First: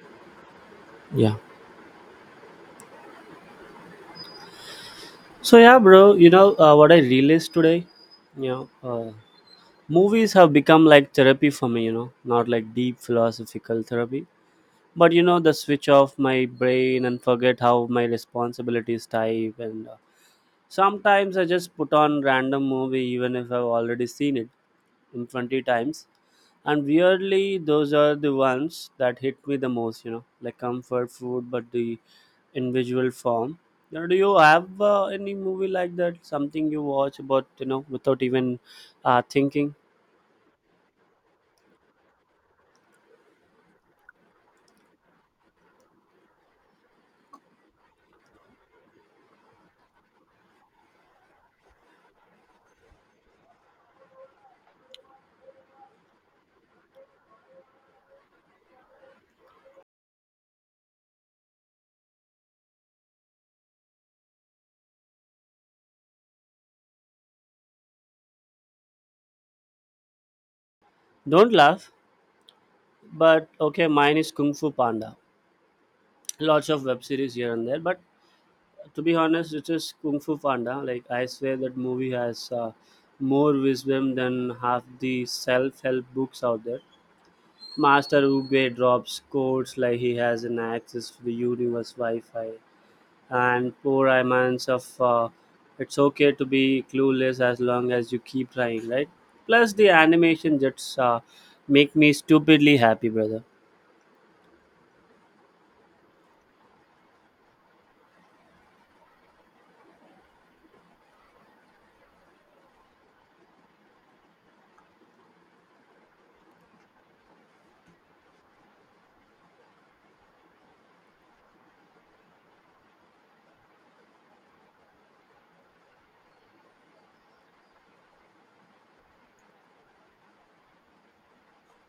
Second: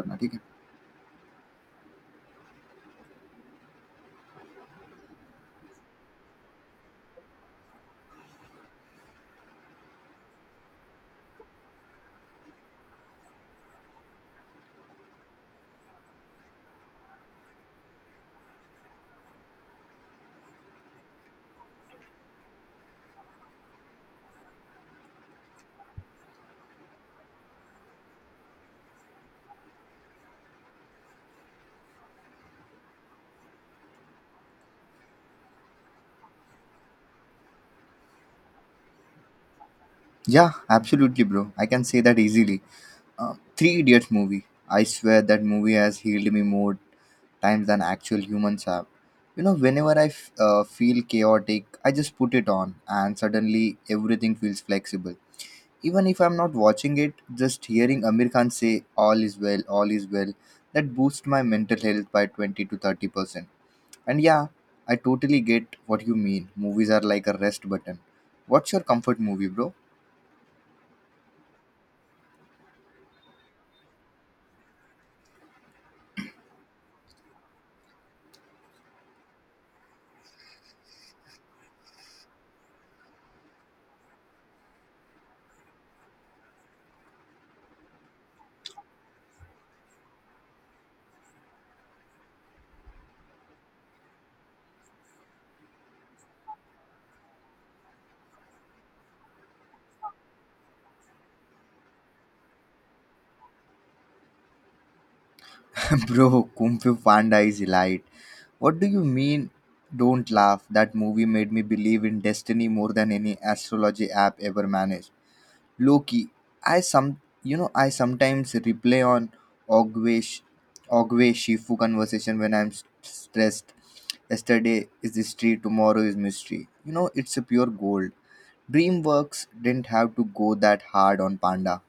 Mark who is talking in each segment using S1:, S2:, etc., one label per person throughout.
S1: करना ठीक है.
S2: Yeah. So yeah, bro. What I realized today? You know, uh, movies have become like therapy for me. You know, not like deep philosophical therapy, but you know, the switch off my brain and forget how my responsibilities type. And sometimes I just put on random movie even if I've already seen it in 20 times. And weirdly, those are the ones that hit me the most, you know, like comfort food, but the individual form. You know, do you have any movie like that, something you watch about, you know, without even thinking?
S1: Yeah, absolutely, bro. I can say that easily. uh, Three Idiots movie. I swear that movie has healed me more times than actual humans have. You know, whenever I feel chaotic, I just put it on, and suddenly everything feels flexible. Even if I'm not watching it, just hearing Amir Khan say, "All is well, all is well," that boosts my mental health by 20 to 30%. And yeah, I totally get what you mean. Movies are like a rest button. What's your comfort movie, bro?
S2: Don't laugh, but okay, mine is Kung Fu Panda. Lots of web series here and there, but to be honest, it is Kung Fu Panda. Like, I swear that movie has more wisdom than half the self-help books out there. Master Uguay drops codes like he has an access to the universe Wi-Fi, and poor Iman's of it's okay to be clueless as long as you keep trying, right? Plus the animation just make me stupidly happy, brother.
S1: Bro, Kung Fu Panda is light. What do you mean? Don't laugh. That movie made me believe in destiny more than any astrology app ever managed. Loki, I sometimes replay on Ogwe Sh- Ogwe Shifu conversation when I'm stressed. Yesterday is history, tomorrow is mystery. You know, it's a pure gold. DreamWorks didn't have to go that hard on Panda.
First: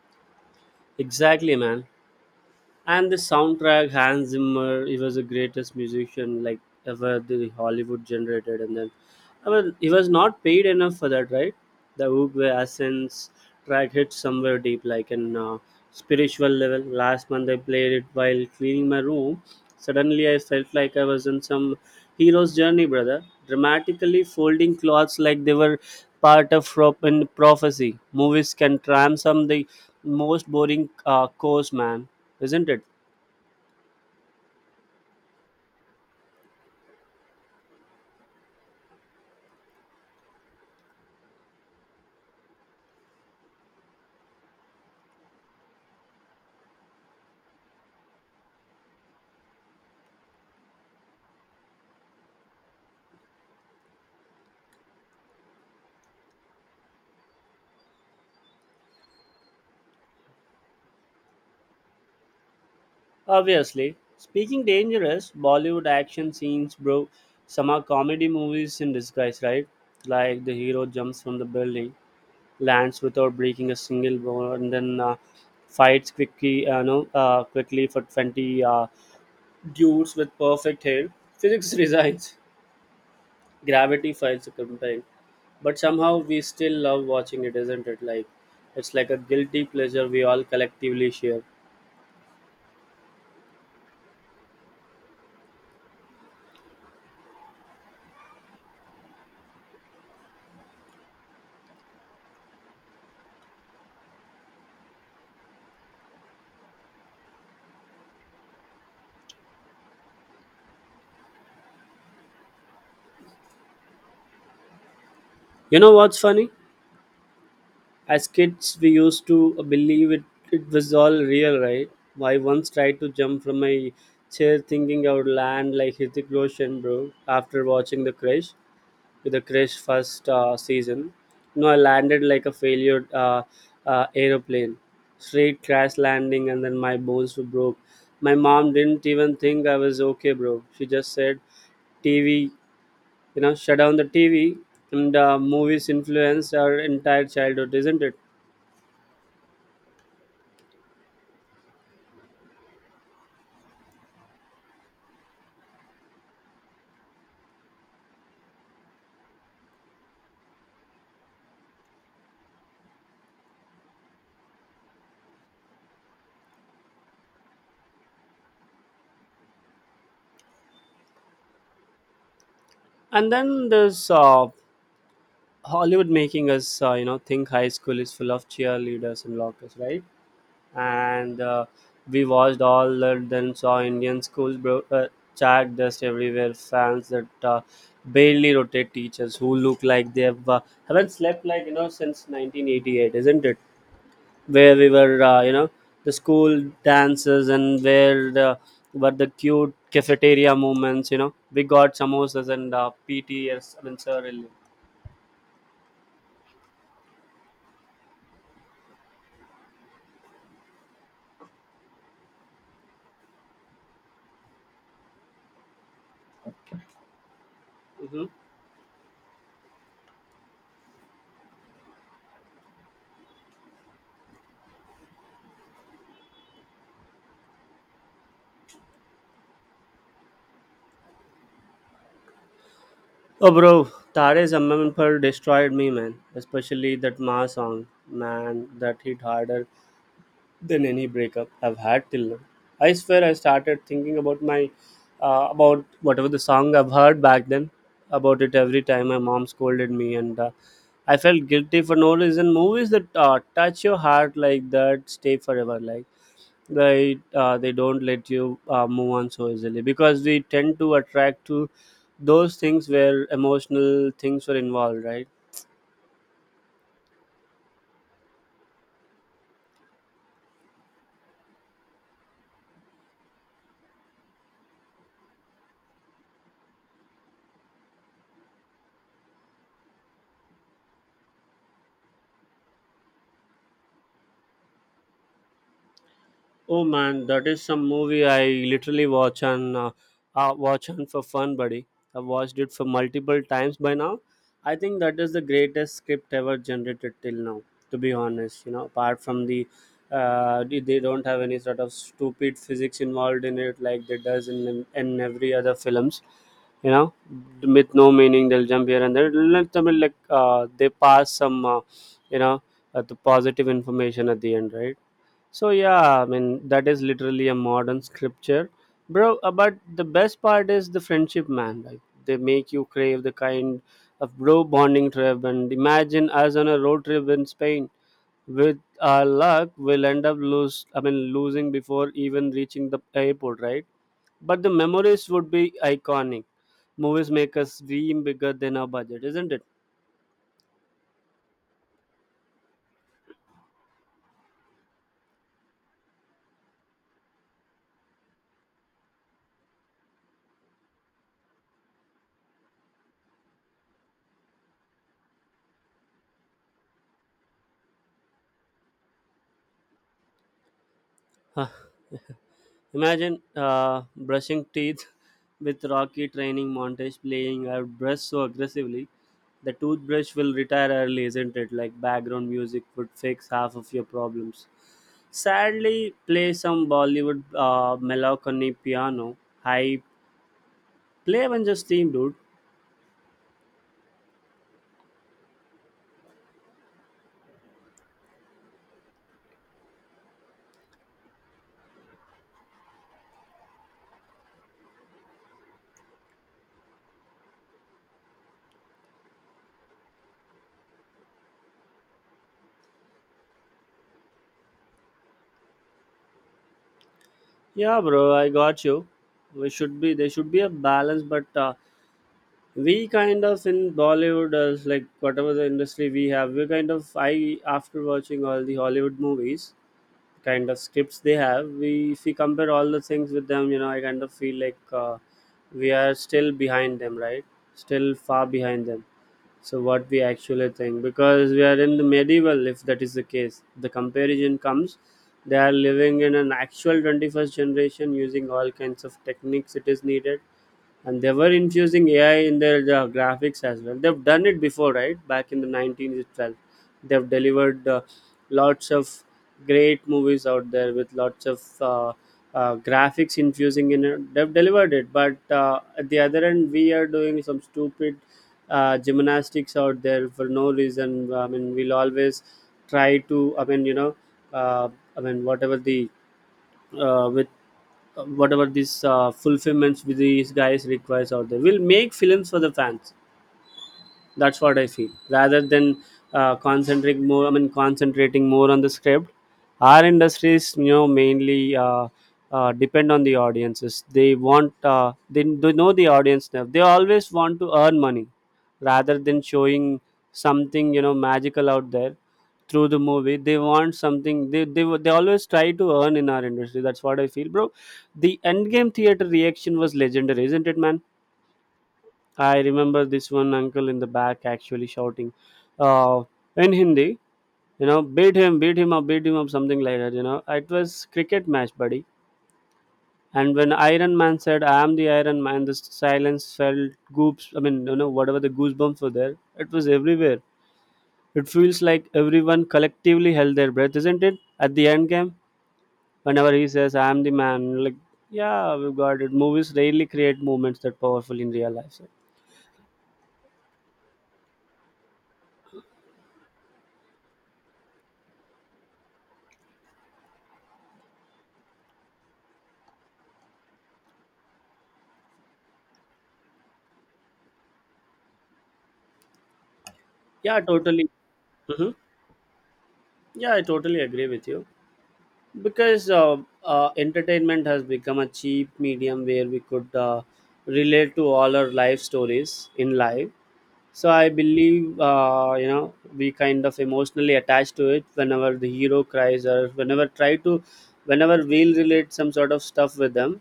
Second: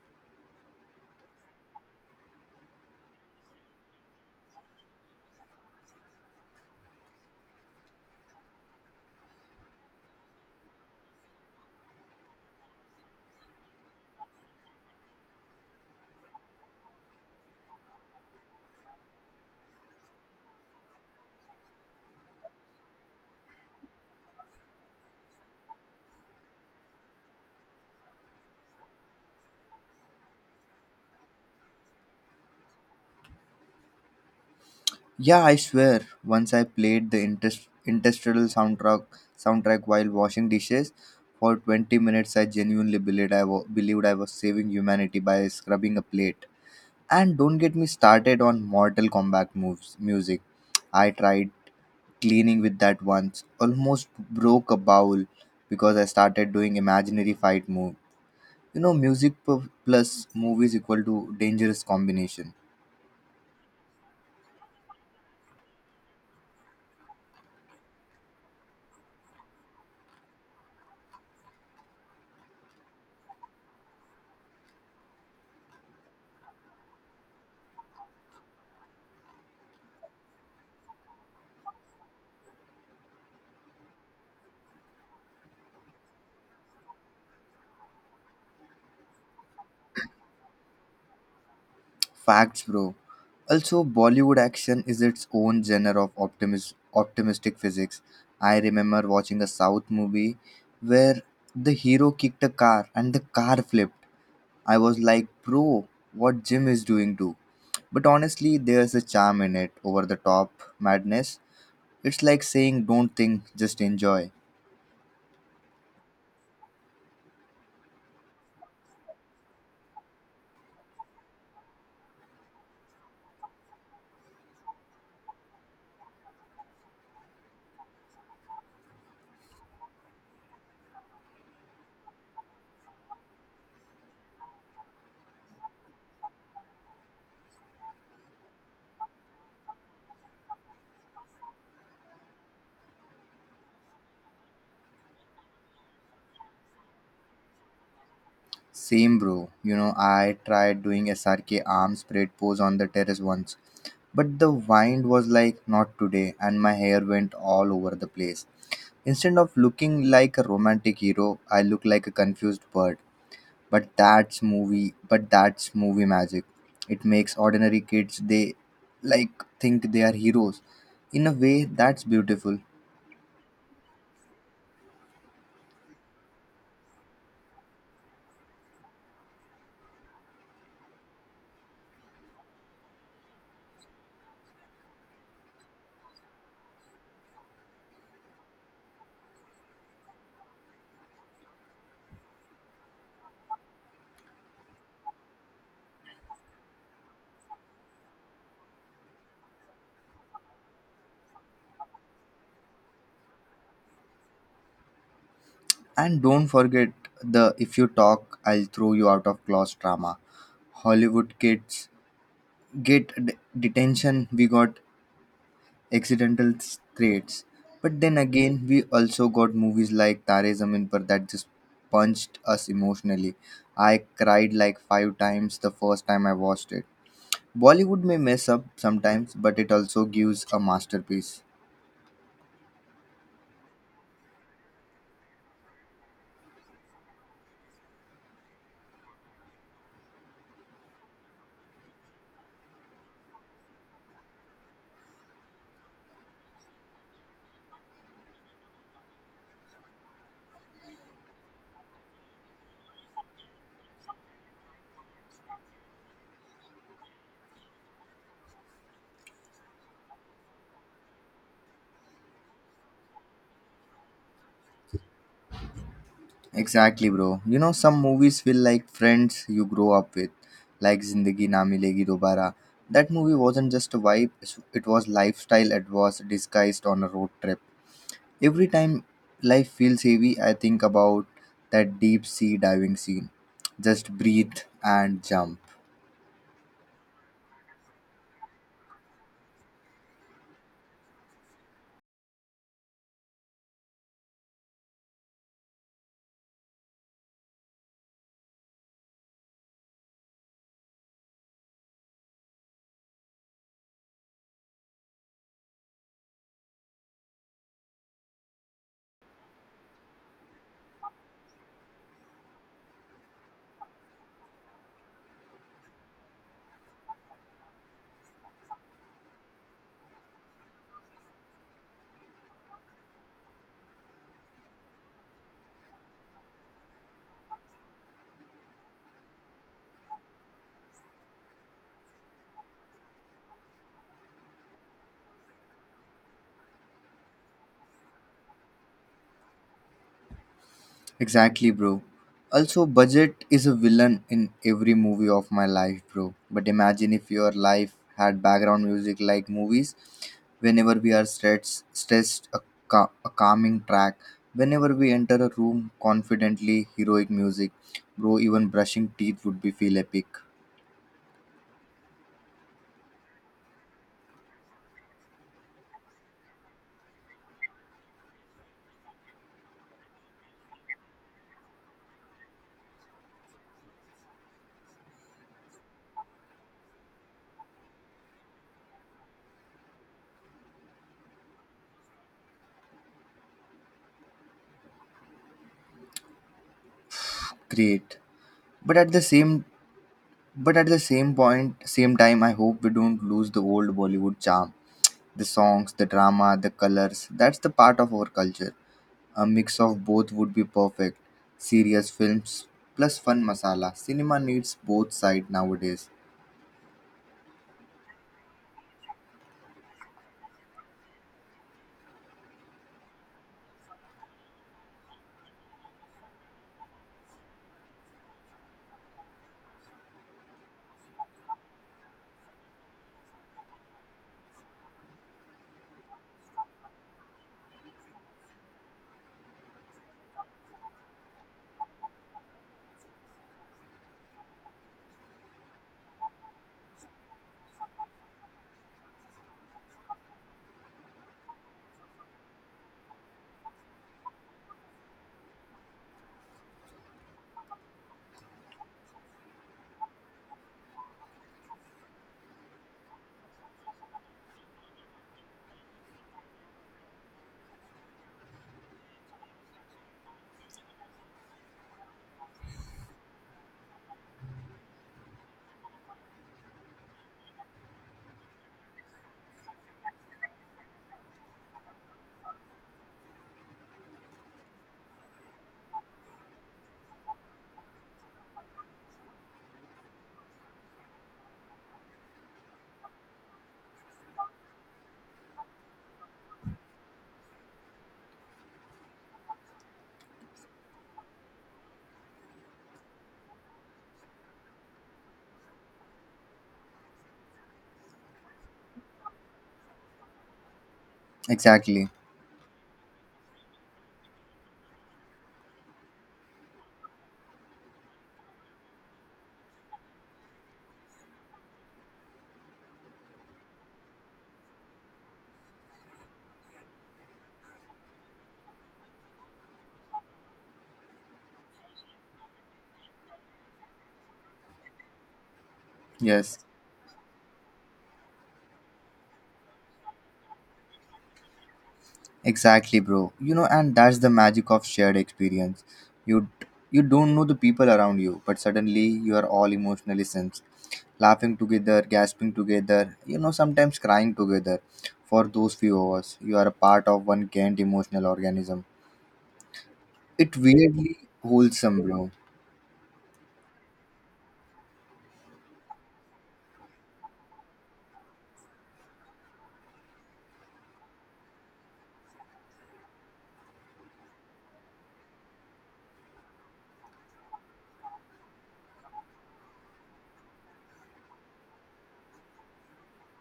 S2: Exactly, man. And the soundtrack, Hans Zimmer, he was the greatest musician like ever the Hollywood generated. And then, I mean, he was not paid enough for that, right? The Uwe Asens track hit somewhere deep, like in spiritual level. Last month I played it while cleaning my room. Suddenly I felt like I was in some hero's journey, brother, dramatically folding clothes like they were in prophecy. Movies can transform the most boring course, man, isn't it?
S1: Yeah, I swear. Once I played the industrial soundtrack while washing dishes for 20 minutes. I genuinely believed I was saving humanity by scrubbing a plate. And don't get me started on Mortal Kombat moves music. I tried cleaning with that once, almost broke a bowl because I started doing imaginary fight move. You know, plus movies equal to dangerous combination.
S2: Obviously. Speaking dangerous, Bollywood action scenes, bro. Some are comedy movies in disguise, right? Like the hero jumps from the building, lands without breaking a single bone, and then fights quickly, no, quickly for 20 dudes with perfect hair. Physics resigns. Gravity files a complaint. But somehow we still love watching it, isn't it? Like, it's like a guilty pleasure we all collectively share.
S1: Facts, bro. Also, Bollywood action is its own genre of optimistic physics. I remember watching a South movie where the hero kicked a car and the car flipped. I was like, bro, what Jim is doing too. But honestly, there's a charm in it, over the top madness. It's like saying, don't think, just enjoy.
S2: You know what's funny? As kids, we used to believe it, it was all real, right? I once tried to jump from my chair thinking I would land like Hrithik Roshan, bro, after watching the crash, with the crash first season. No, I landed like a failure aeroplane, straight crash landing, and then my bones were broke. My mom didn't even think I was okay, bro. She just said TV, you know, shut down the TV. And movies influenced our entire childhood, isn't it?
S1: Same, bro. You know, I tried doing SRK arm spread pose on the terrace once. But the wind was like, not today, and my hair went all over the place. Instead of looking like a romantic hero, I looked like a confused bird. But that's movie magic. It makes ordinary kids, they like think they are heroes. In a way, that's beautiful.
S2: And then there's Hollywood making us, you know, think high school is full of cheerleaders and lockers, right? And we watched all that, then saw Indian schools, chat dust everywhere, fans that barely rotate, teachers who look like they have, haven't slept like, you know, since 1988, isn't it? Where we were, you know, the school dances, and where the were the cute cafeteria moments, you know. We got samosas and PTS, I mean, sir.
S1: And don't forget the, if you talk, I'll throw you out of class drama. Hollywood kids get detention. We got accidental traits. But then
S2: Hmm.
S1: again, we also got movies like Tare Zameen Par that just punched us emotionally. I cried like five times the first time I watched it. Bollywood may mess up sometimes, but it also gives a masterpiece.
S2: Oh, bro, Tare's Ammanpal destroyed me, man. Especially that Ma song, man, that hit harder than any breakup I've had till now. I swear, I started thinking about my, about whatever the song I've heard back then, about it every time my mom scolded me, and I felt guilty for no reason. Movies that touch your heart like that stay forever. Like they don't let you move on so easily, because we tend to attract to those things where emotional things were involved, right?
S1: Exactly, bro. You know, some movies feel like friends you grow up with, like Zindagi Na Milegi Dobara. That movie wasn't just a vibe, it was lifestyle advice disguised on a road trip. Every time life feels heavy, I think about that deep sea diving scene. Just breathe and jump.
S2: Oh man, that is some movie I literally watch and for fun, buddy. I've watched it for multiple times by now. I think that is the greatest script ever generated till now. To be honest, you know, apart from the, they don't have any sort of stupid physics involved in it like they does in every other films. You know, with no meaning, they'll jump here and there. Let them like they pass some, you know, the positive information at the end, right? So yeah, I mean that is literally a modern scripture, bro. But the best part is the friendship, man. Like they make you crave the kind of bro bonding trip. And imagine us on a road trip in Spain. With our luck, we'll end up lose, I mean losing, before even reaching the airport, right? But the memories would be iconic. Movies make us dream bigger than our budget, isn't it?
S1: Exactly, bro. Also, budget is a villain in every movie of my life, bro. But imagine if your life had background music like movies. Whenever we are a calming track. Whenever we enter a room, confidently heroic music. Bro, even brushing teeth would be feel epic.
S2: Huh. Imagine brushing teeth with Rocky training montage playing. I would brush so aggressively. The toothbrush will retire early, isn't it? Like background music would fix half of your problems. Sadly, play some Bollywood melancholy piano. I play Avengers theme, dude.
S1: Great. But at the same But at the same point, same time, I hope we don't lose the old Bollywood charm. The songs, the drama, the colors, that's the part of our culture. A mix of both would be perfect. Serious films plus fun masala. Cinema needs both side nowadays.
S2: Yeah, bro, I got you. We should be there should be a balance, but we kind of in Bollywood, like whatever the industry we have, we kind of I after watching all the Hollywood movies, kind of scripts they have, we if we compare all the things with them, you know, I kind of feel like we are still behind them, right? Still far behind them. So what we actually think, because we are in the medieval, if that is the case, the comparison comes. They are living in an actual 21st generation using all kinds of techniques it is needed, and they were infusing AI in their graphics as well. They've done it before, right? Back in the 1912, they've delivered lots of great movies out there with lots of graphics infusing in it. They've delivered it, but at the other end, we are doing some stupid gymnastics out there for no reason. I mean, we'll always try to. I mean, you know, uh, I mean, whatever the with whatever these fulfillments with these guys requires out there. We'll make films for the fans. That's what I feel. Rather than concentrating more on the script, our industries, you know, mainly depend on the audiences. They want, they know the audience now. They always want to earn money, rather than showing something, you know, magical out there through the movie. They want something, they always try to earn in our industry. That's what I feel, bro. The endgame theater reaction was legendary, isn't it, man?
S1: Exactly.
S2: I remember this one uncle in the back actually shouting uh, in Hindi, you know, beat him up, something like that, you know. It was cricket match, buddy. And when Iron Man said, I am the Iron Man, the silence felt goops, I mean, you know, whatever the goosebumps were there, it was everywhere. It feels like everyone collectively held their breath, isn't it? At the end game, whenever
S1: Yes.
S2: he says, I am the man, like, yeah, we've got it. Movies rarely create moments that powerful in real life. So,
S1: Exactly, bro. You know, and that's the magic of shared experience. You you don't know the people around you, but suddenly you are all emotionally sensed, laughing together, gasping together. You know, sometimes crying together. For those few hours, you are a part of one giant emotional organism. It
S2: yeah, totally.
S1: weirdly
S2: Mhm.
S1: wholesome, bro.
S2: Yeah, I totally agree with you because entertainment has become a cheap medium where we could relate to all our life stories in life. So I believe you know, we kind of emotionally attached to it whenever the hero cries or whenever try to, whenever we'll relate some sort of stuff with them,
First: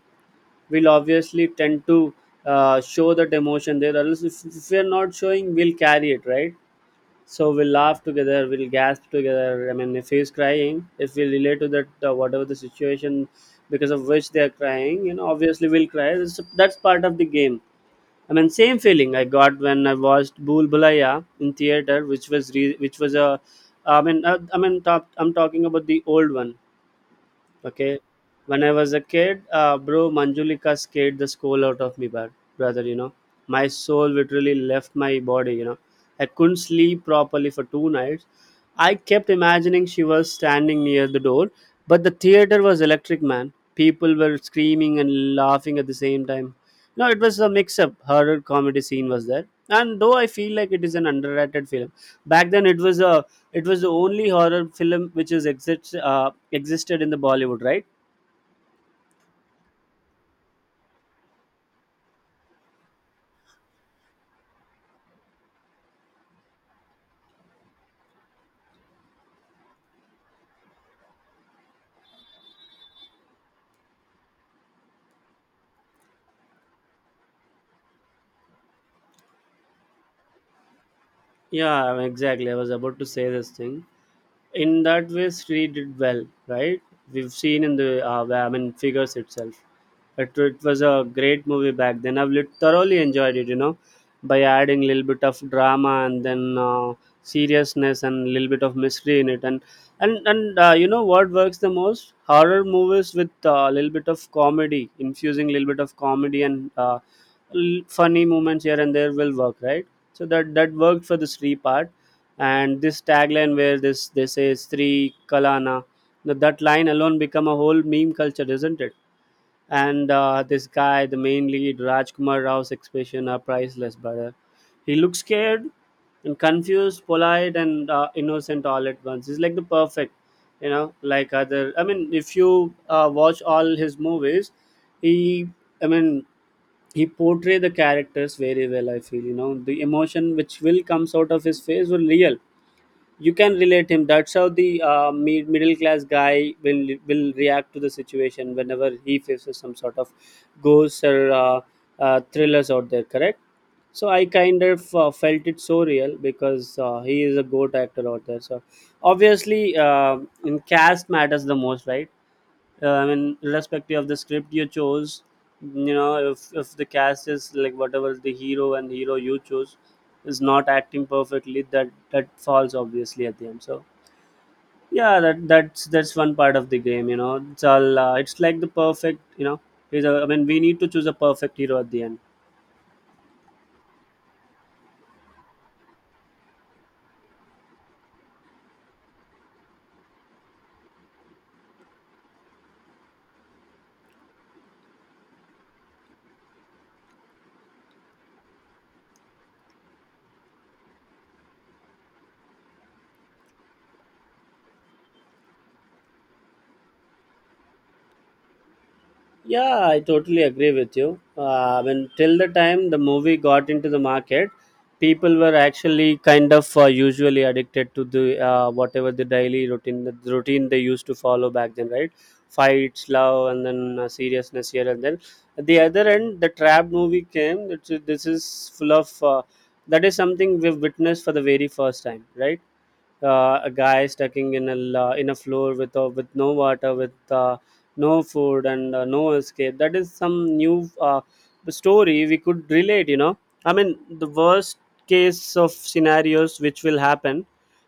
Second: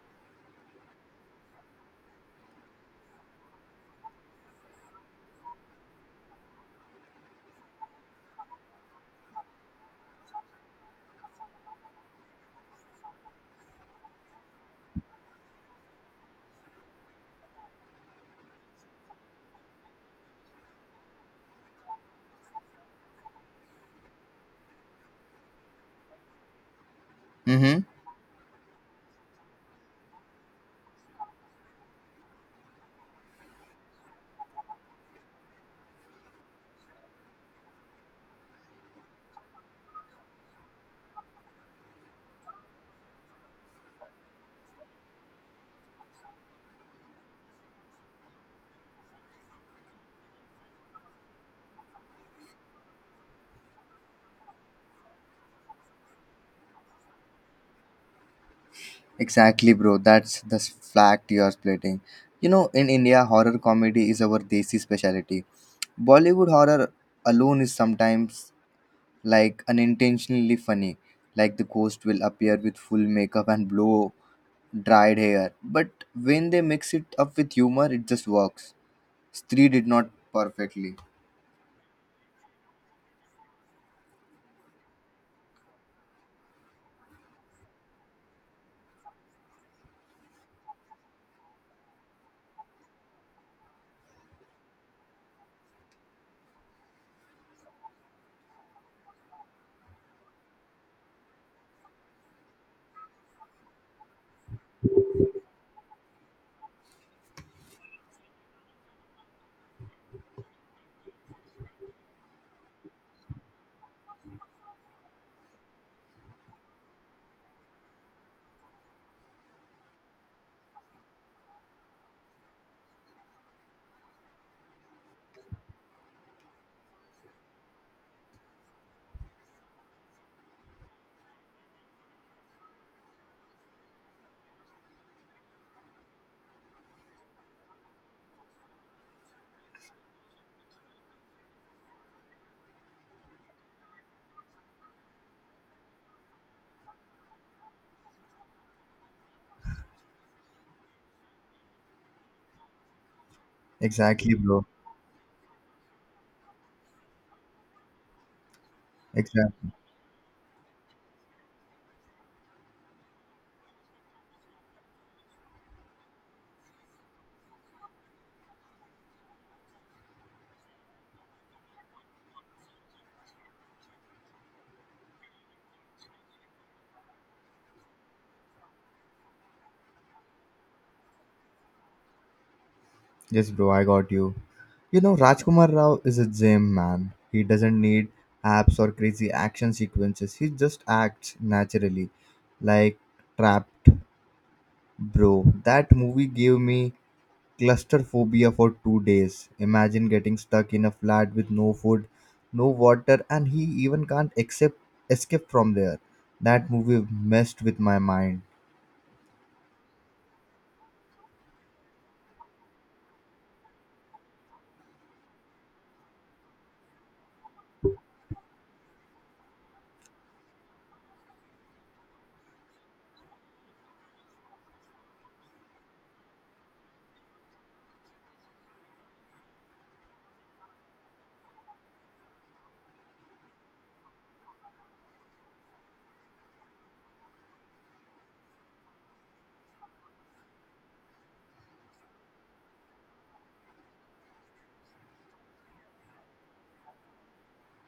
S2: we'll obviously tend to show that emotion there. Or else, if we're not showing, we'll carry it, right? So we'll laugh together, we'll gasp together. I mean, if he's crying, if we relate to that, whatever the situation because of which they are crying, you know, obviously we'll cry. That's part of the game. I mean, same feeling I got when I watched Bhool Bhulaiya in theater, which which was a, I mean, top, I'm talking about the old one.
S1: Mm-hmm.
S2: Okay, when I was a kid, bro, Manjulika scared the soul out of me, bad brother. You know, my soul literally left my body. You know, I couldn't sleep properly for 2 nights. I kept imagining she was standing near the door, but the theater was electric, man. People were screaming and laughing at the same time. No, it was a mix-up. Horror comedy scene was there, and though I feel like it is an underrated film, back then it was a, it was the only horror film which is exists existed in the Bollywood, right?
S1: Exactly, bro. Fact you are splitting. You know, in India, horror comedy is our desi specialty. Bollywood horror alone is sometimes like unintentionally funny. Like the ghost will appear with full makeup and blow dried hair. But when they mix it up with humor, it just works. Stree did not perfectly.
S2: Yeah, exactly. I was about to say this thing. In that way, Sri did well, right? We've seen in the figures itself it was a great movie back then. I've thoroughly enjoyed it by adding a little bit of drama and then seriousness and a little bit of mystery in it. And you know what works the most? Horror movies with a little bit of comedy, infusing a little bit of comedy and funny moments here and there will work, right? So that worked for the Sri part. And this tagline where this, they say Sri Kalana, now that line alone become a whole meme culture, isn't it? And this guy, the main lead, Rajkumar Rao's expression are priceless, brother. He looks scared and confused, polite and innocent all at once. He's like the perfect, you know, like other. I mean, if you watch all his movies, he, I mean, he portray the characters very well, I feel. You know, the emotion which will comes out of his face were real. You can relate him. That's how the middle class guy will react to the situation whenever he faces some sort of ghosts or thrillers out there, correct? So I
S1: Exactly,
S2: kind
S1: bro.
S2: of felt it so real because he is a goat actor out there. So obviously,
S1: Exactly.
S2: in cast matters the most, right? I mean, irrespective of the script you chose, you know, if the cast is like whatever the hero and hero you chose is not acting perfectly, that falls obviously at the end. So yeah, that's one part of the game. You know, it's all it's like the perfect. You know, is a, I mean, we need to choose a perfect hero at the end.
S1: Yes, bro, I got you. You know, Rajkumar Rao is a gem, man. He doesn't need apps or crazy action sequences. He just acts naturally. Like Trapped, bro. That movie gave me cluster phobia for 2 days. Imagine getting stuck in a flat with no food, no water, and he even can't accept, escape from there. That movie messed with my mind.
S2: Yeah, I totally agree with you. When till the time the movie got into the market, people were actually kind of usually addicted to the whatever the daily routine, the routine they used to follow back then, right? Fights, love, and then seriousness here and then. At the other end, the trap movie came. It's, this is full of that is something we've witnessed for the very first time, right? A guy stuck in a in a floor with no water, with uh, no food, and no escape. That is some new story we could relate, you know. I mean, the worst case of scenarios which will happen,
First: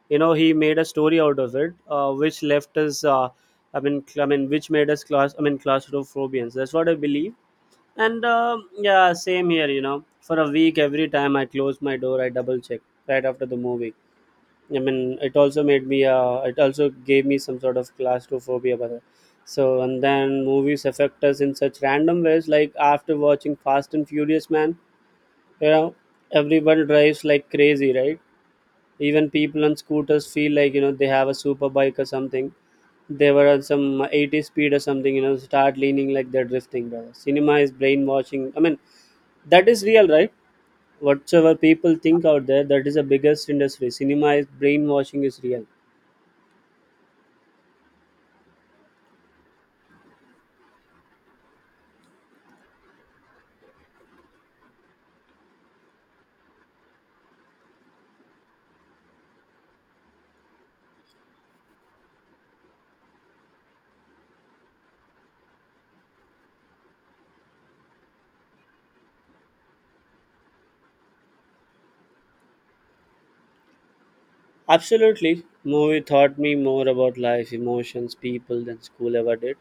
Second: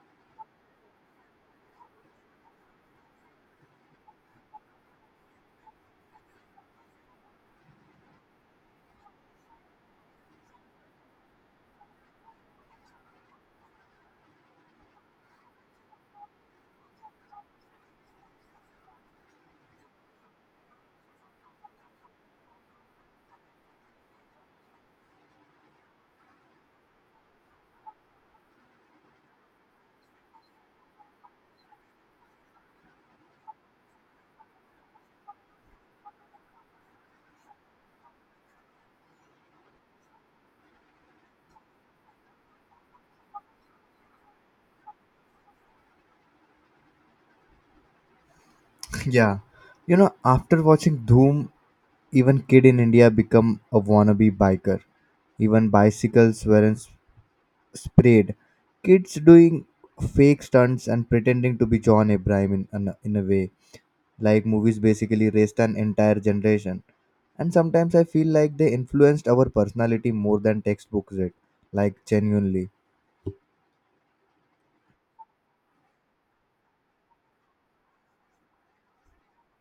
S2: you know. He made a story out of it, which left us I mean I mean which made us class, I mean, claustrophobians. That's what I believe. And yeah, same here. You know, for a week, every time I close my door, I double check, right after the movie. I mean, it also made me. It also gave me some sort of claustrophobia. But so and then movies affect us in such random ways. Like after watching Fast and Furious, man, you know, everyone drives like crazy, right? Even people on scooters feel like, you know, they have a super bike or something. They were on some 80 speed or something, you know, start leaning like they're drifting. Brother. Cinema is brainwashing. I mean, that is real, right? Whatsoever people think out there, that is the biggest industry. Cinema is brainwashing is real.
S1: Yeah. You know, after watching Doom, even kid in India become a wannabe biker. Even bicycles weren't s- sprayed. Kids doing fake stunts and pretending to be John Abraham in a way. Like movies basically raised an entire generation. And sometimes I feel like they influenced our personality more than textbooks did. Like genuinely.
S2: Absolutely. Movie taught me more about life, emotions, people than school ever did.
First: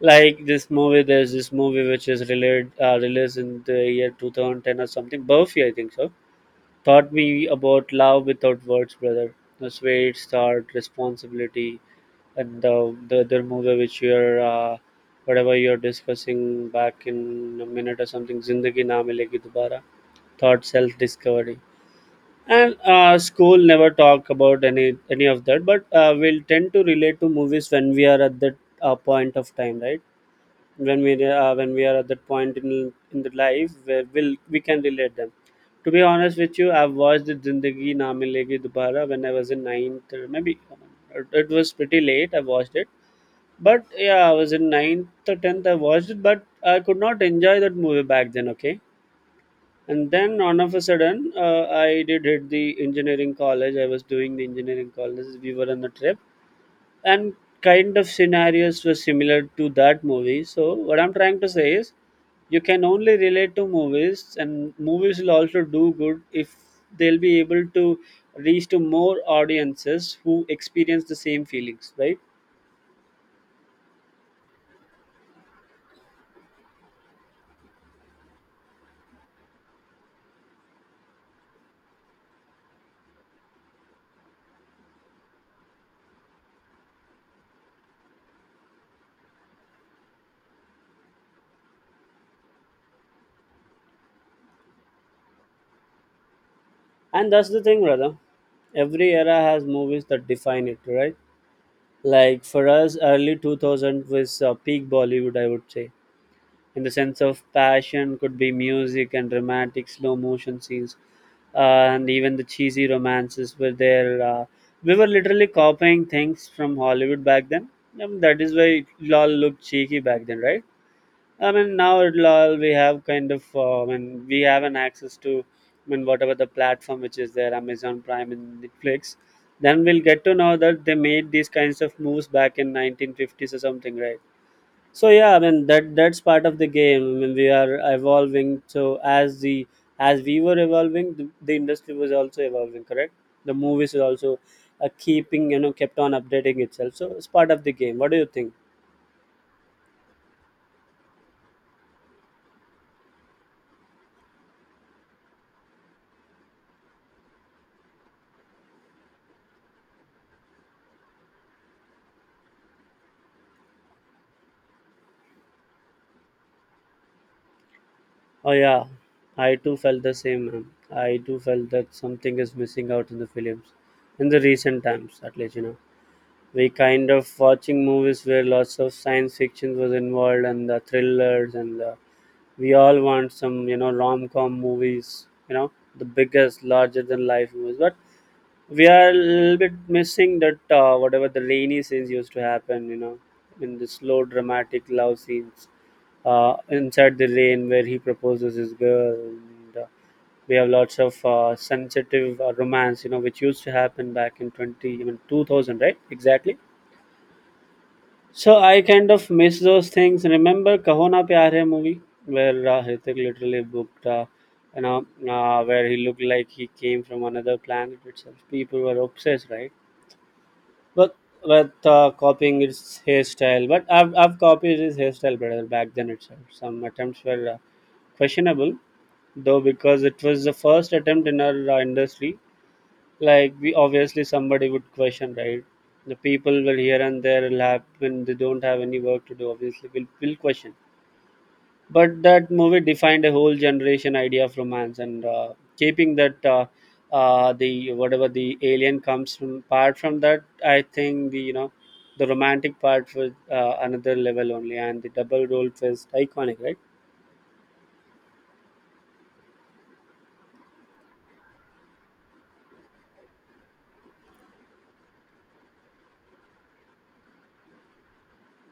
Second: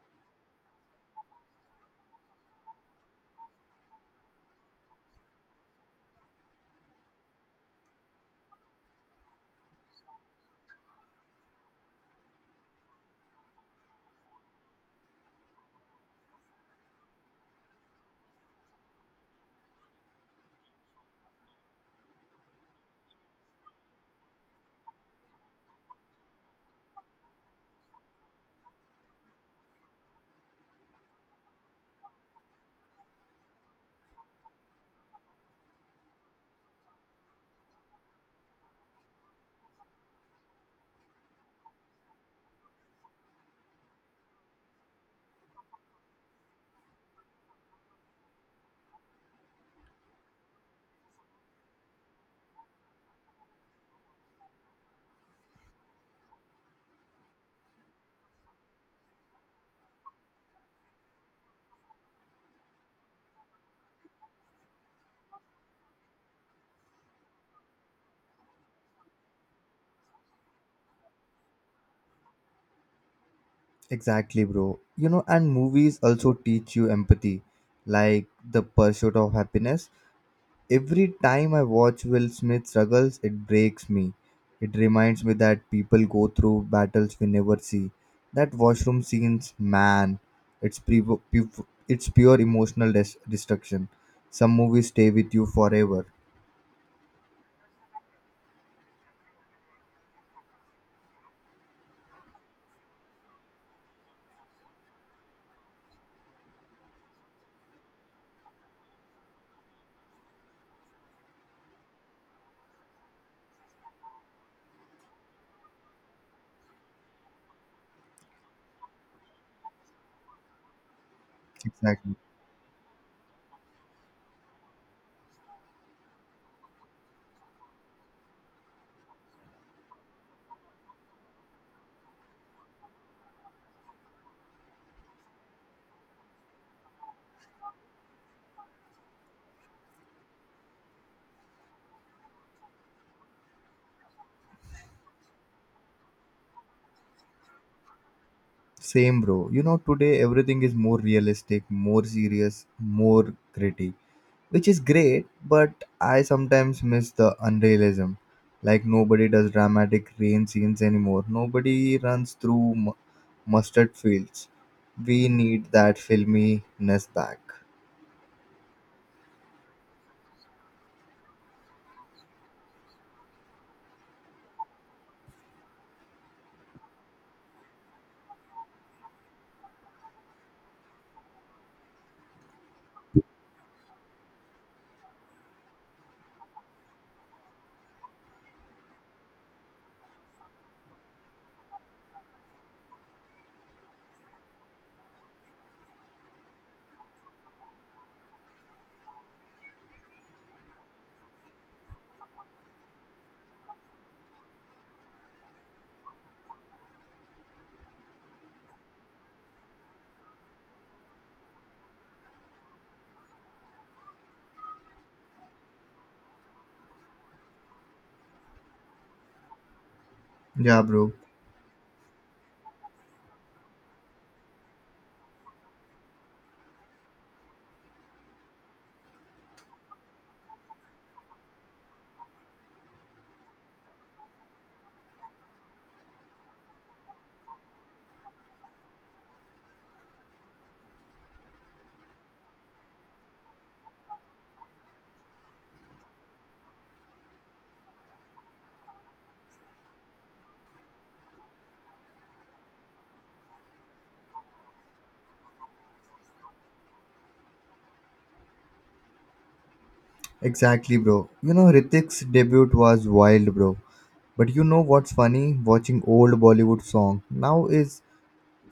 S2: Like this movie, there's this movie which is related, released in the year 2010 or something. Buffy, I think so. Taught me about love without words, brother. That's where it started, responsibility, and the other movie which you're, whatever you're discussing back in a minute or something, Zindagi Na Milegi Dobara. Taught self discovery, and school never talk about any of that. But we'll tend to relate to movies when we are at that point of time, right? When we when we are at that point in the life where we'll, we can relate them. To be honest with you, I've watched the Zindagi Na Milegi Dobara when I was in ninth or maybe, it was pretty late I watched it. But yeah, I was in ninth or 10th I watched it. But I could not enjoy that movie back then. Okay, and then all of a sudden, I did hit the engineering college, I was doing the engineering college, we were on a trip. And kind of scenarios were similar to that movie. So what I'm trying to say is, you can only relate to movies, and movies will also do good if they'll be able to reach to more audiences who experience the same feelings, right?
S1: Exactly, bro. You know, and movies also teach you empathy, like the Pursuit of Happiness. Every time I watch Will Smith struggles, it breaks me. It reminds me that people go through battles we never see. That washroom scenes, man, it's, pre- pu- it's pure emotional destruction. Some movies stay with you forever.
S2: And that's the thing, brother. Every era has movies that define it, right? Like for us, early 2000 was peak Bollywood, I would say, in the sense of passion could be music and dramatic slow motion scenes, and even the cheesy romances were there. We were literally copying things from Hollywood back then. That is why it all looked cheeky back then, right? I mean, now
S1: Exactly.
S2: at all we have kind of, I mean, we have an access to, I mean, whatever the platform which is there, Amazon Prime and Netflix. Then we'll get to know that they made these kinds of moves back in 1950s or something, right? So yeah, I mean that's part of the game. I mean we are evolving. So as the as we were evolving, the industry was also evolving. Correct. The movies is also keeping, you know, kept on updating itself. So it's part of the game. What do you think?
S1: Same, bro. You know, today everything is more realistic, more serious, more gritty, which is great. But I sometimes miss the unrealism. Like nobody does dramatic rain scenes anymore, nobody runs through mustard fields. We need that filminess back.
S2: Oh yeah, I too felt the same, man. I too felt that something is missing out in the films, in the recent times, at least, you know. We kind of watching movies where lots of science fiction was involved and the thrillers and the, we all want some, you know, rom com movies, you know, the biggest, larger than life movies. But we are a little bit missing that whatever the Lainey scenes used to happen, you know, in the slow dramatic love scenes inside the rain where he proposes his girl. And, we have lots of sensitive romance, you know, which used to happen back in 20, even 2000, right? Exactly. So I kind of miss those things. Remember Kahona Pyar Hai movie where Hrithik literally booked, you know, where he looked like he came from another planet itself. People were obsessed, right?
S1: Yeah, bro.
S2: But with copying its hairstyle. But I've copied his hairstyle better back then itself. Some attempts were questionable, though, because it was the first attempt in our industry. Like we obviously somebody would question, right? The people will here and there will have when they don't have any work to do. Obviously, will question. But that movie defined a whole generation idea of romance, and keeping that the whatever the alien comes from part from that, I think the, you know, the romantic part was another level only. And the double role was iconic, right?
S1: Exactly, bro. You know, Ritik's debut was wild, bro. But you know what's funny, watching old Bollywood song now is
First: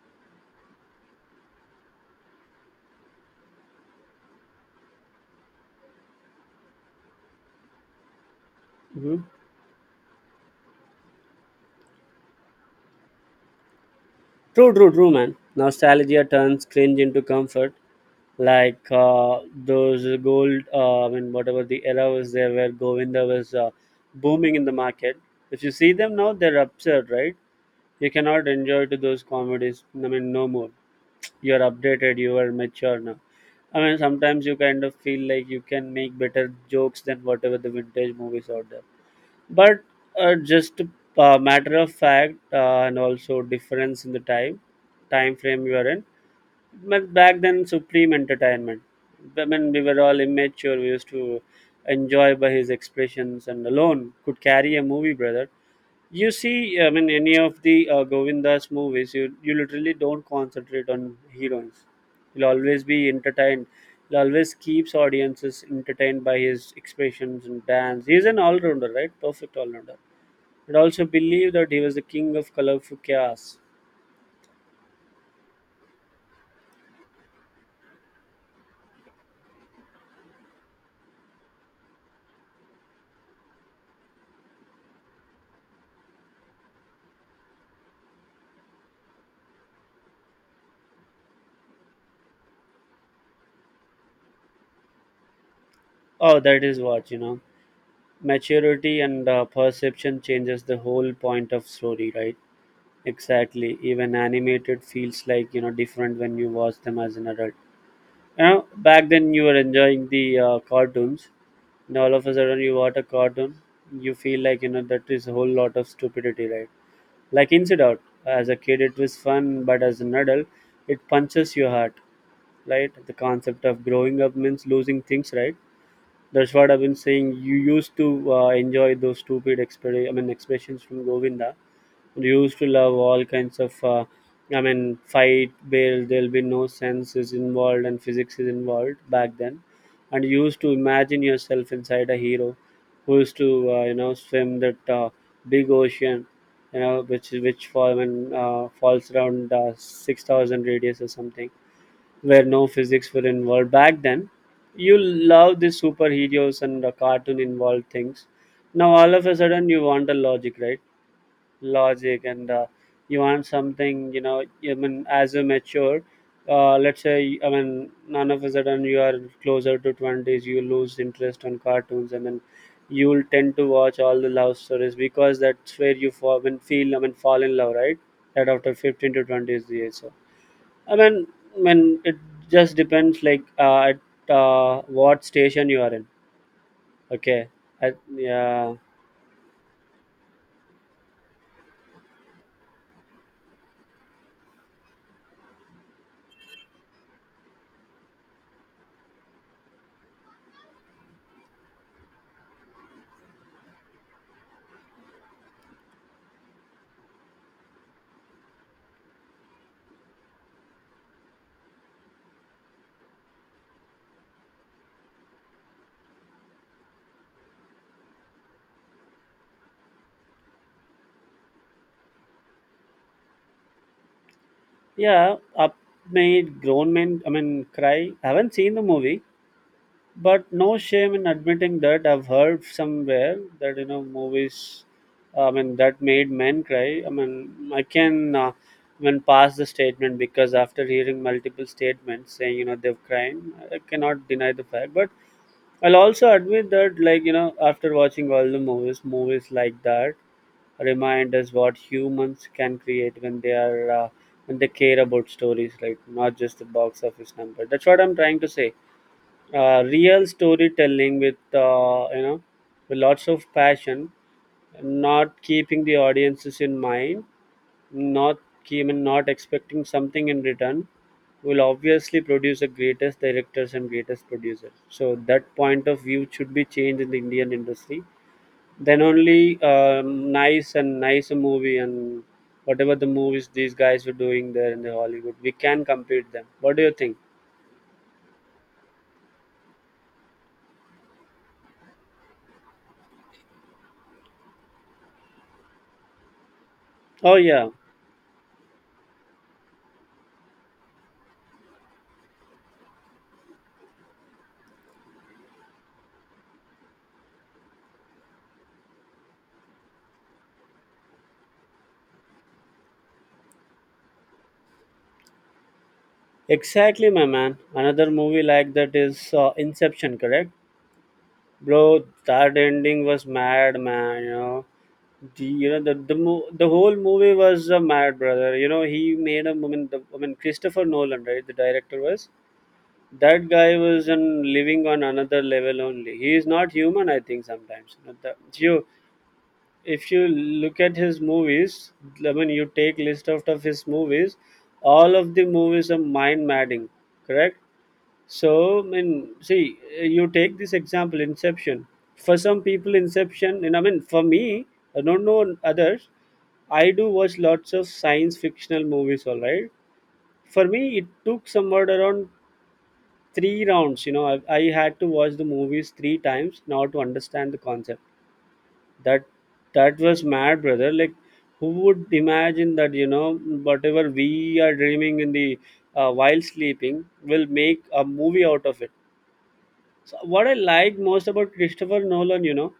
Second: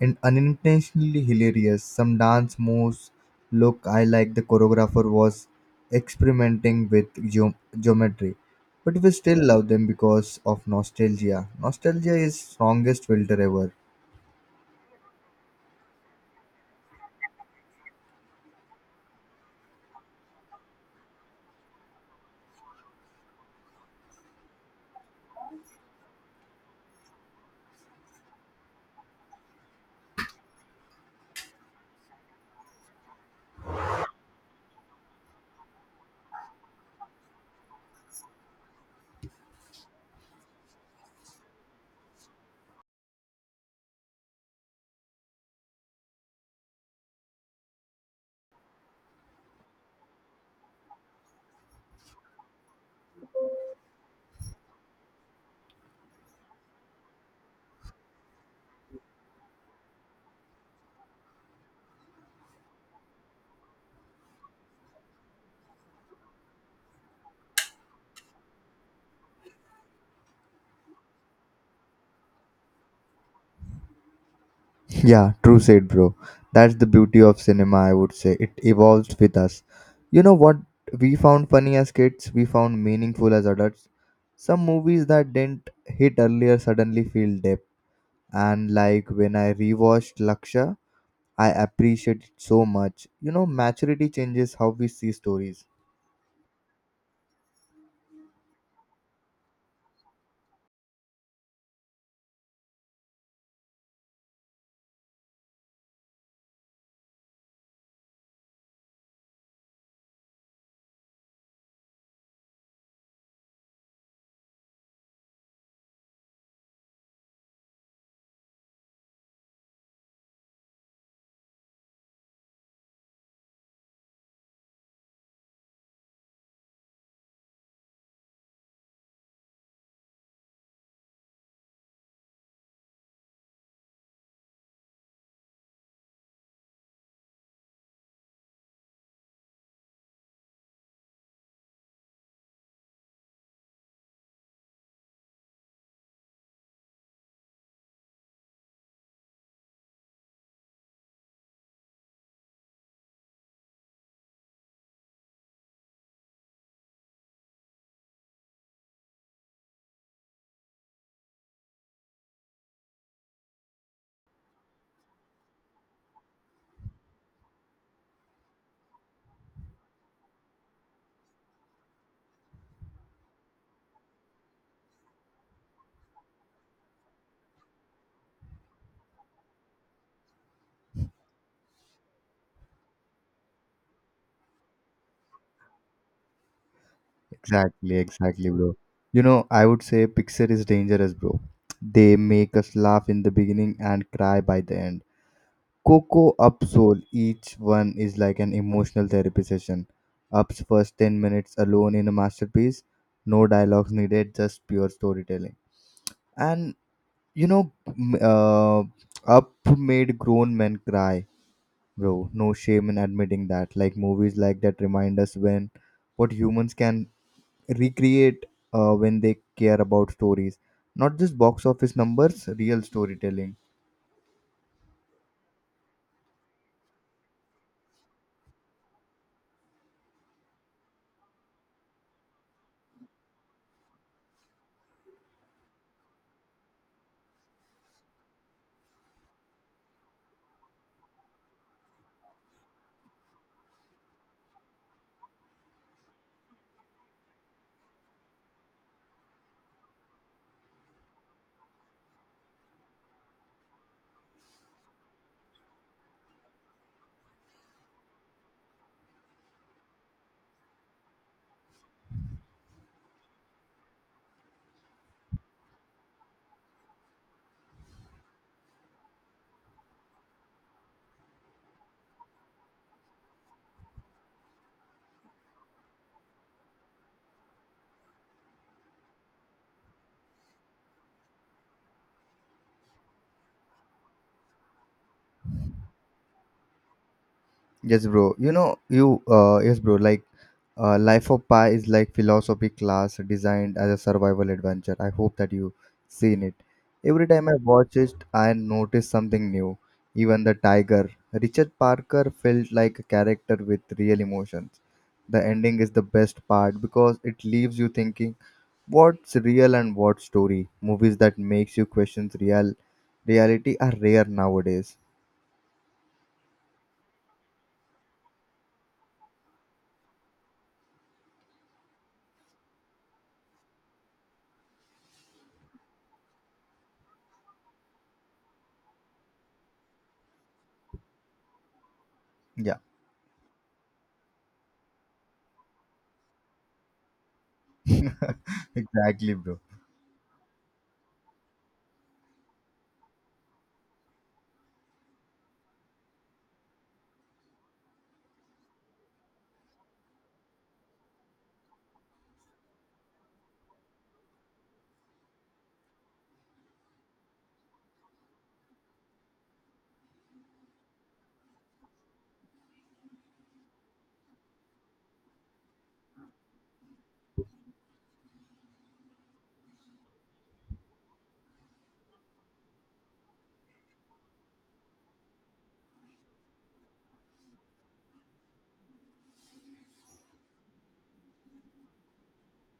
S1: and unintentionally hilarious. Some dance moves look, I like the choreographer was experimenting with geometry, but we
S2: Hmm.
S1: still love them because of nostalgia. Nostalgia is strongest filter ever.
S2: True, true, true, man. Nostalgia turns cringe into comfort. Like those gold I mean whatever the era was there where Govinda was booming in the market, if you see them now, they're absurd, right? You cannot enjoy to those comedies. I mean, no more. You are updated. You are mature now. I mean, sometimes you kind of feel like you can make better jokes than whatever the vintage movies out there. But just a matter of fact, and also difference in the time, time frame you are in. But back then, supreme entertainment. I mean, we were all immature. We used to enjoy by his expressions, and alone could carry a movie, brother. You see, I mean, any of the Govinda's movies, you literally don't concentrate on heroines. He'll always be entertained. He always keeps audiences entertained by his expressions and dance. He's an all-rounder, right? Perfect all-rounder. But also believe that he was the king of colorful chaos.
S1: Yeah, true said, bro. That's the beauty of cinema, I would say. It evolves with us. You know what we found funny as kids, we found meaningful as adults. Some movies that didn't hit earlier suddenly feel depth. And like when I rewatched Laksha, I appreciate it so much. You know, maturity changes how we see stories.
S2: Oh, that is what, you know. Maturity and perception changes the whole point of story, right? Exactly. Even animated feels like, you know, different when you watch them as an adult. You know, back then you were enjoying the cartoons, and all of a sudden you watch a cartoon, you feel like, you know, that is a whole lot of stupidity, right? Like Inside Out, as a kid it was fun, but as an adult, it punches your heart, right? The concept of growing up means losing things, right? That's what I've been saying. You used to enjoy those stupid I mean, expressions from Govinda. We used to love all kinds of I mean fight bail, there'll be no sense is involved and physics is involved back then, and you used to imagine yourself inside a hero who used to you know, swim that big ocean, you know, which fall when, falls around 6,000 radius or something, where no physics were involved back then. You love the superheroes and the cartoon involved things. Now all of a sudden you want a logic, right? Logic and, you want something, you know, I mean, as you mature. Uh, let's say, I mean, none of a sudden you are closer to 20s, you lose interest on cartoons, and then you'll tend to watch all the love stories, because that's where you fall, I mean, feel, I mean, fall in love, right? That after 15 to 20 is the age. So, I mean, it just depends, like, at what station you are in. Okay.
S1: Exactly, exactly, bro.
S2: Yeah.
S1: You know, I would say Pixar is dangerous, bro. They make us laugh in the beginning and cry by the end. Coco Upsol, each one is like an emotional therapy session. Up's first 10 minutes alone in a masterpiece, no dialogues needed, just pure storytelling. And you know, Up made grown men cry, bro. No shame in admitting that. Like movies like that remind us when what humans can recreate when they care about stories, not just box office numbers, real storytelling.
S2: Yeah, Up made grown men, I mean, cry. I haven't seen the movie, but no shame in admitting that. I've heard somewhere that, you know, movies, I mean, that made men cry. I mean, I can, I mean, pass the statement, because after hearing multiple statements saying, you know, they've cried, I cannot deny the fact. But I'll also admit that, like, you know, after watching all the movies, movies like that remind us what humans can create when they care about stories, like, not just the box office number. That's what I'm trying to say. Real storytelling with, lots of passion, not keeping the audiences in mind, not even, not expecting something in return, will obviously produce the greatest directors and greatest producers. So that point of view should be changed in the Indian industry. Then only nice and nice movie, and whatever the movies these guys were doing there in the Hollywood, we can compete them. What do you think?
S1: Yes, bro. You know, you Yes, bro. Like, Life of Pi is like philosophy class designed as a survival adventure. I hope that you seen it. Every
S2: Oh
S1: time I
S2: yeah,
S1: watch it, I notice something new. Even the tiger, Richard Parker, felt like a character with real emotions. The ending is the best part because it leaves you thinking what's real and what story. Movies that makes you question real reality are rare nowadays.
S2: exactly, my man. Another movie like that is, Inception, correct? Bro, that ending was mad, man. The you know the, mo- the whole movie was a mad, brother. You know, he made a woman. The I mean Christopher Nolan, right? The director, was
S1: Yeah,
S2: that guy was in living on another level only. He is not human. I think sometimes, you know, you
S1: exactly, bro.
S2: if you look at his movies, I mean, you take list out of his movies, all of the movies are mind madding, correct? So, I mean, see, you take this example, Inception. For some people, Inception, and I mean, for me, I don't know on others, I do watch lots of science fictional movies, all right? For me, it took somewhat around three rounds, you know, I had to watch the movies three times in order to understand the concept. That that was mad, brother. Like, who would imagine that, you know, whatever we are dreaming in the while sleeping will make a movie out of it? So what I like most about Christopher Nolan, you know,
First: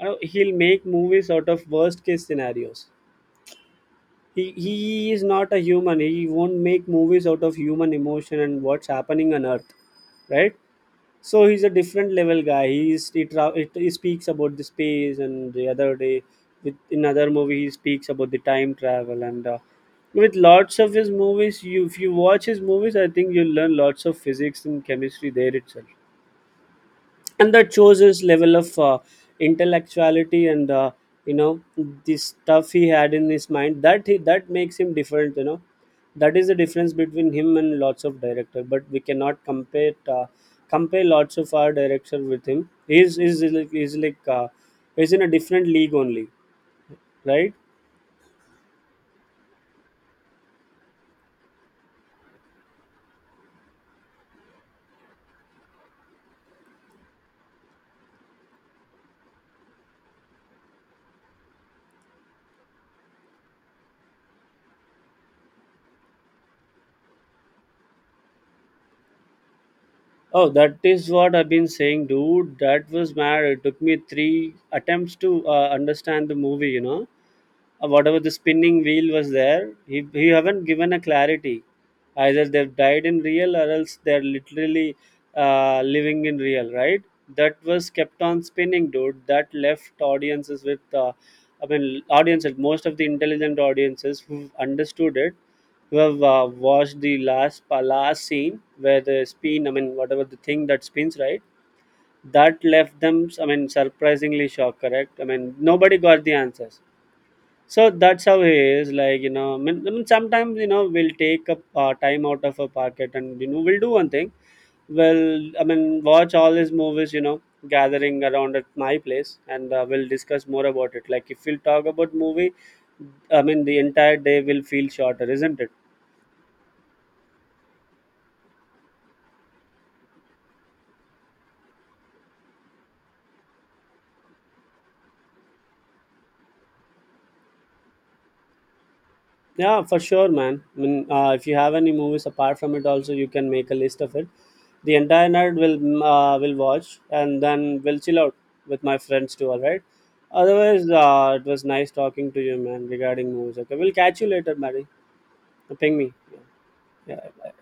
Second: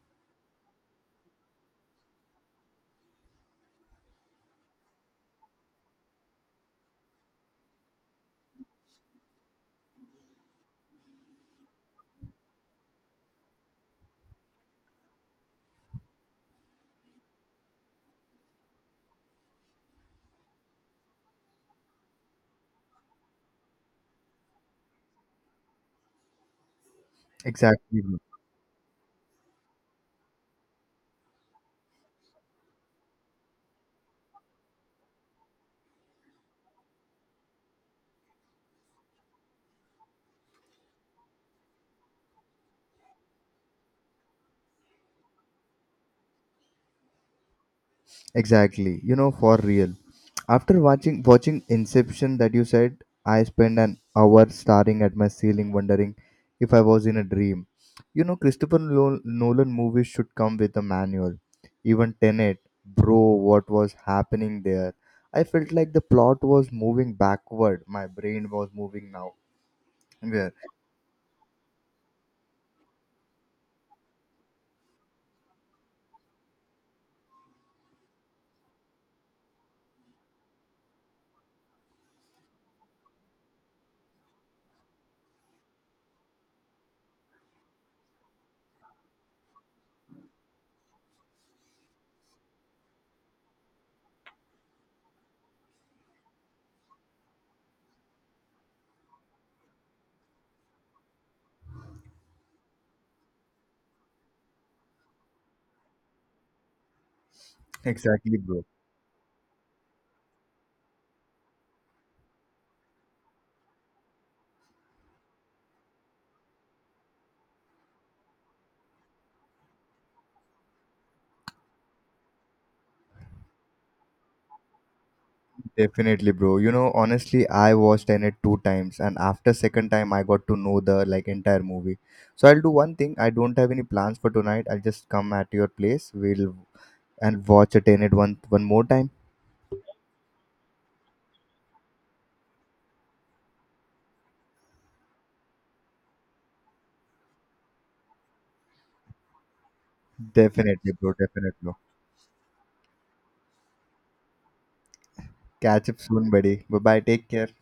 S2: he'll make movies out of worst case scenarios. He is not a human. He won't make movies out of human emotion and what's happening on Earth, right? So he's a different level guy. He's he, tra- he speaks about the space, and the other day, with in other movie, he speaks about the time travel. And. With lots of his movies, you if you watch his movies, I think you'll learn lots of physics and chemistry there itself. And that shows
S1: Exactly, bro.
S2: his level of intellectuality and, you know, the stuff he had in his mind that makes him different. That is the difference between him and lots of director, but we cannot compare lots of our director with him. He's is is like he's like uh, he's in a different league only, right?
S1: Exactly. You know, for real. After watching Inception that you said, I spent an hour staring at my ceiling, wondering if I was in a dream. You know, Christopher Nolan movies should come with a manual. Even Tenet, bro, what was happening there? I felt like the plot was moving backward. My brain was moving now.
S2: Oh,
S1: Yeah,
S2: that is what I've been saying, dude. That was mad. It took me three attempts to understand the movie. Whatever the spinning wheel was there, he haven't given a clarity. Either they've died in real, or else they're literally, living in real, right? That was kept on spinning, dude. That left audiences with, I mean, audiences, most of the intelligent audiences who understood it, who have watched the last scene where the spin, I mean, whatever the thing that spins, right? That left them, I mean, surprisingly shocked, correct? I mean, nobody got the answers. So that's
S1: exactly,
S2: how it
S1: bro.
S2: is. Like, you know, I mean, sometimes, you know, we'll take a time out of a pocket, and you know, we'll do one thing. We'll I mean, watch all these movies. You know, gathering around at my place, and we'll discuss more about it. Like, if we'll talk about movie, I mean, the entire day will feel shorter, isn't it?
S1: Definitely, bro. You know, honestly, I watched Tenet two times, and after second time, I got to know the like entire movie. So I'll do one thing. I don't have any plans for tonight. I'll just come at your place. We'll and watch a Tenet one more time.
S2: Yeah, for sure, man. I mean, if you have any movies apart from it, also you can make a list of it. The entire night will watch, and then we'll chill out with my friends too. All right. Otherwise,
S1: Definitely, bro.
S2: it
S1: Definitely,
S2: was
S1: bro.
S2: nice talking to you, man, regarding movies. Okay, we'll catch you later, Mary.
S1: Catch
S2: Ping
S1: up
S2: me.
S1: soon, buddy. Bye bye.
S2: Yeah.
S1: Take care.
S2: Yeah.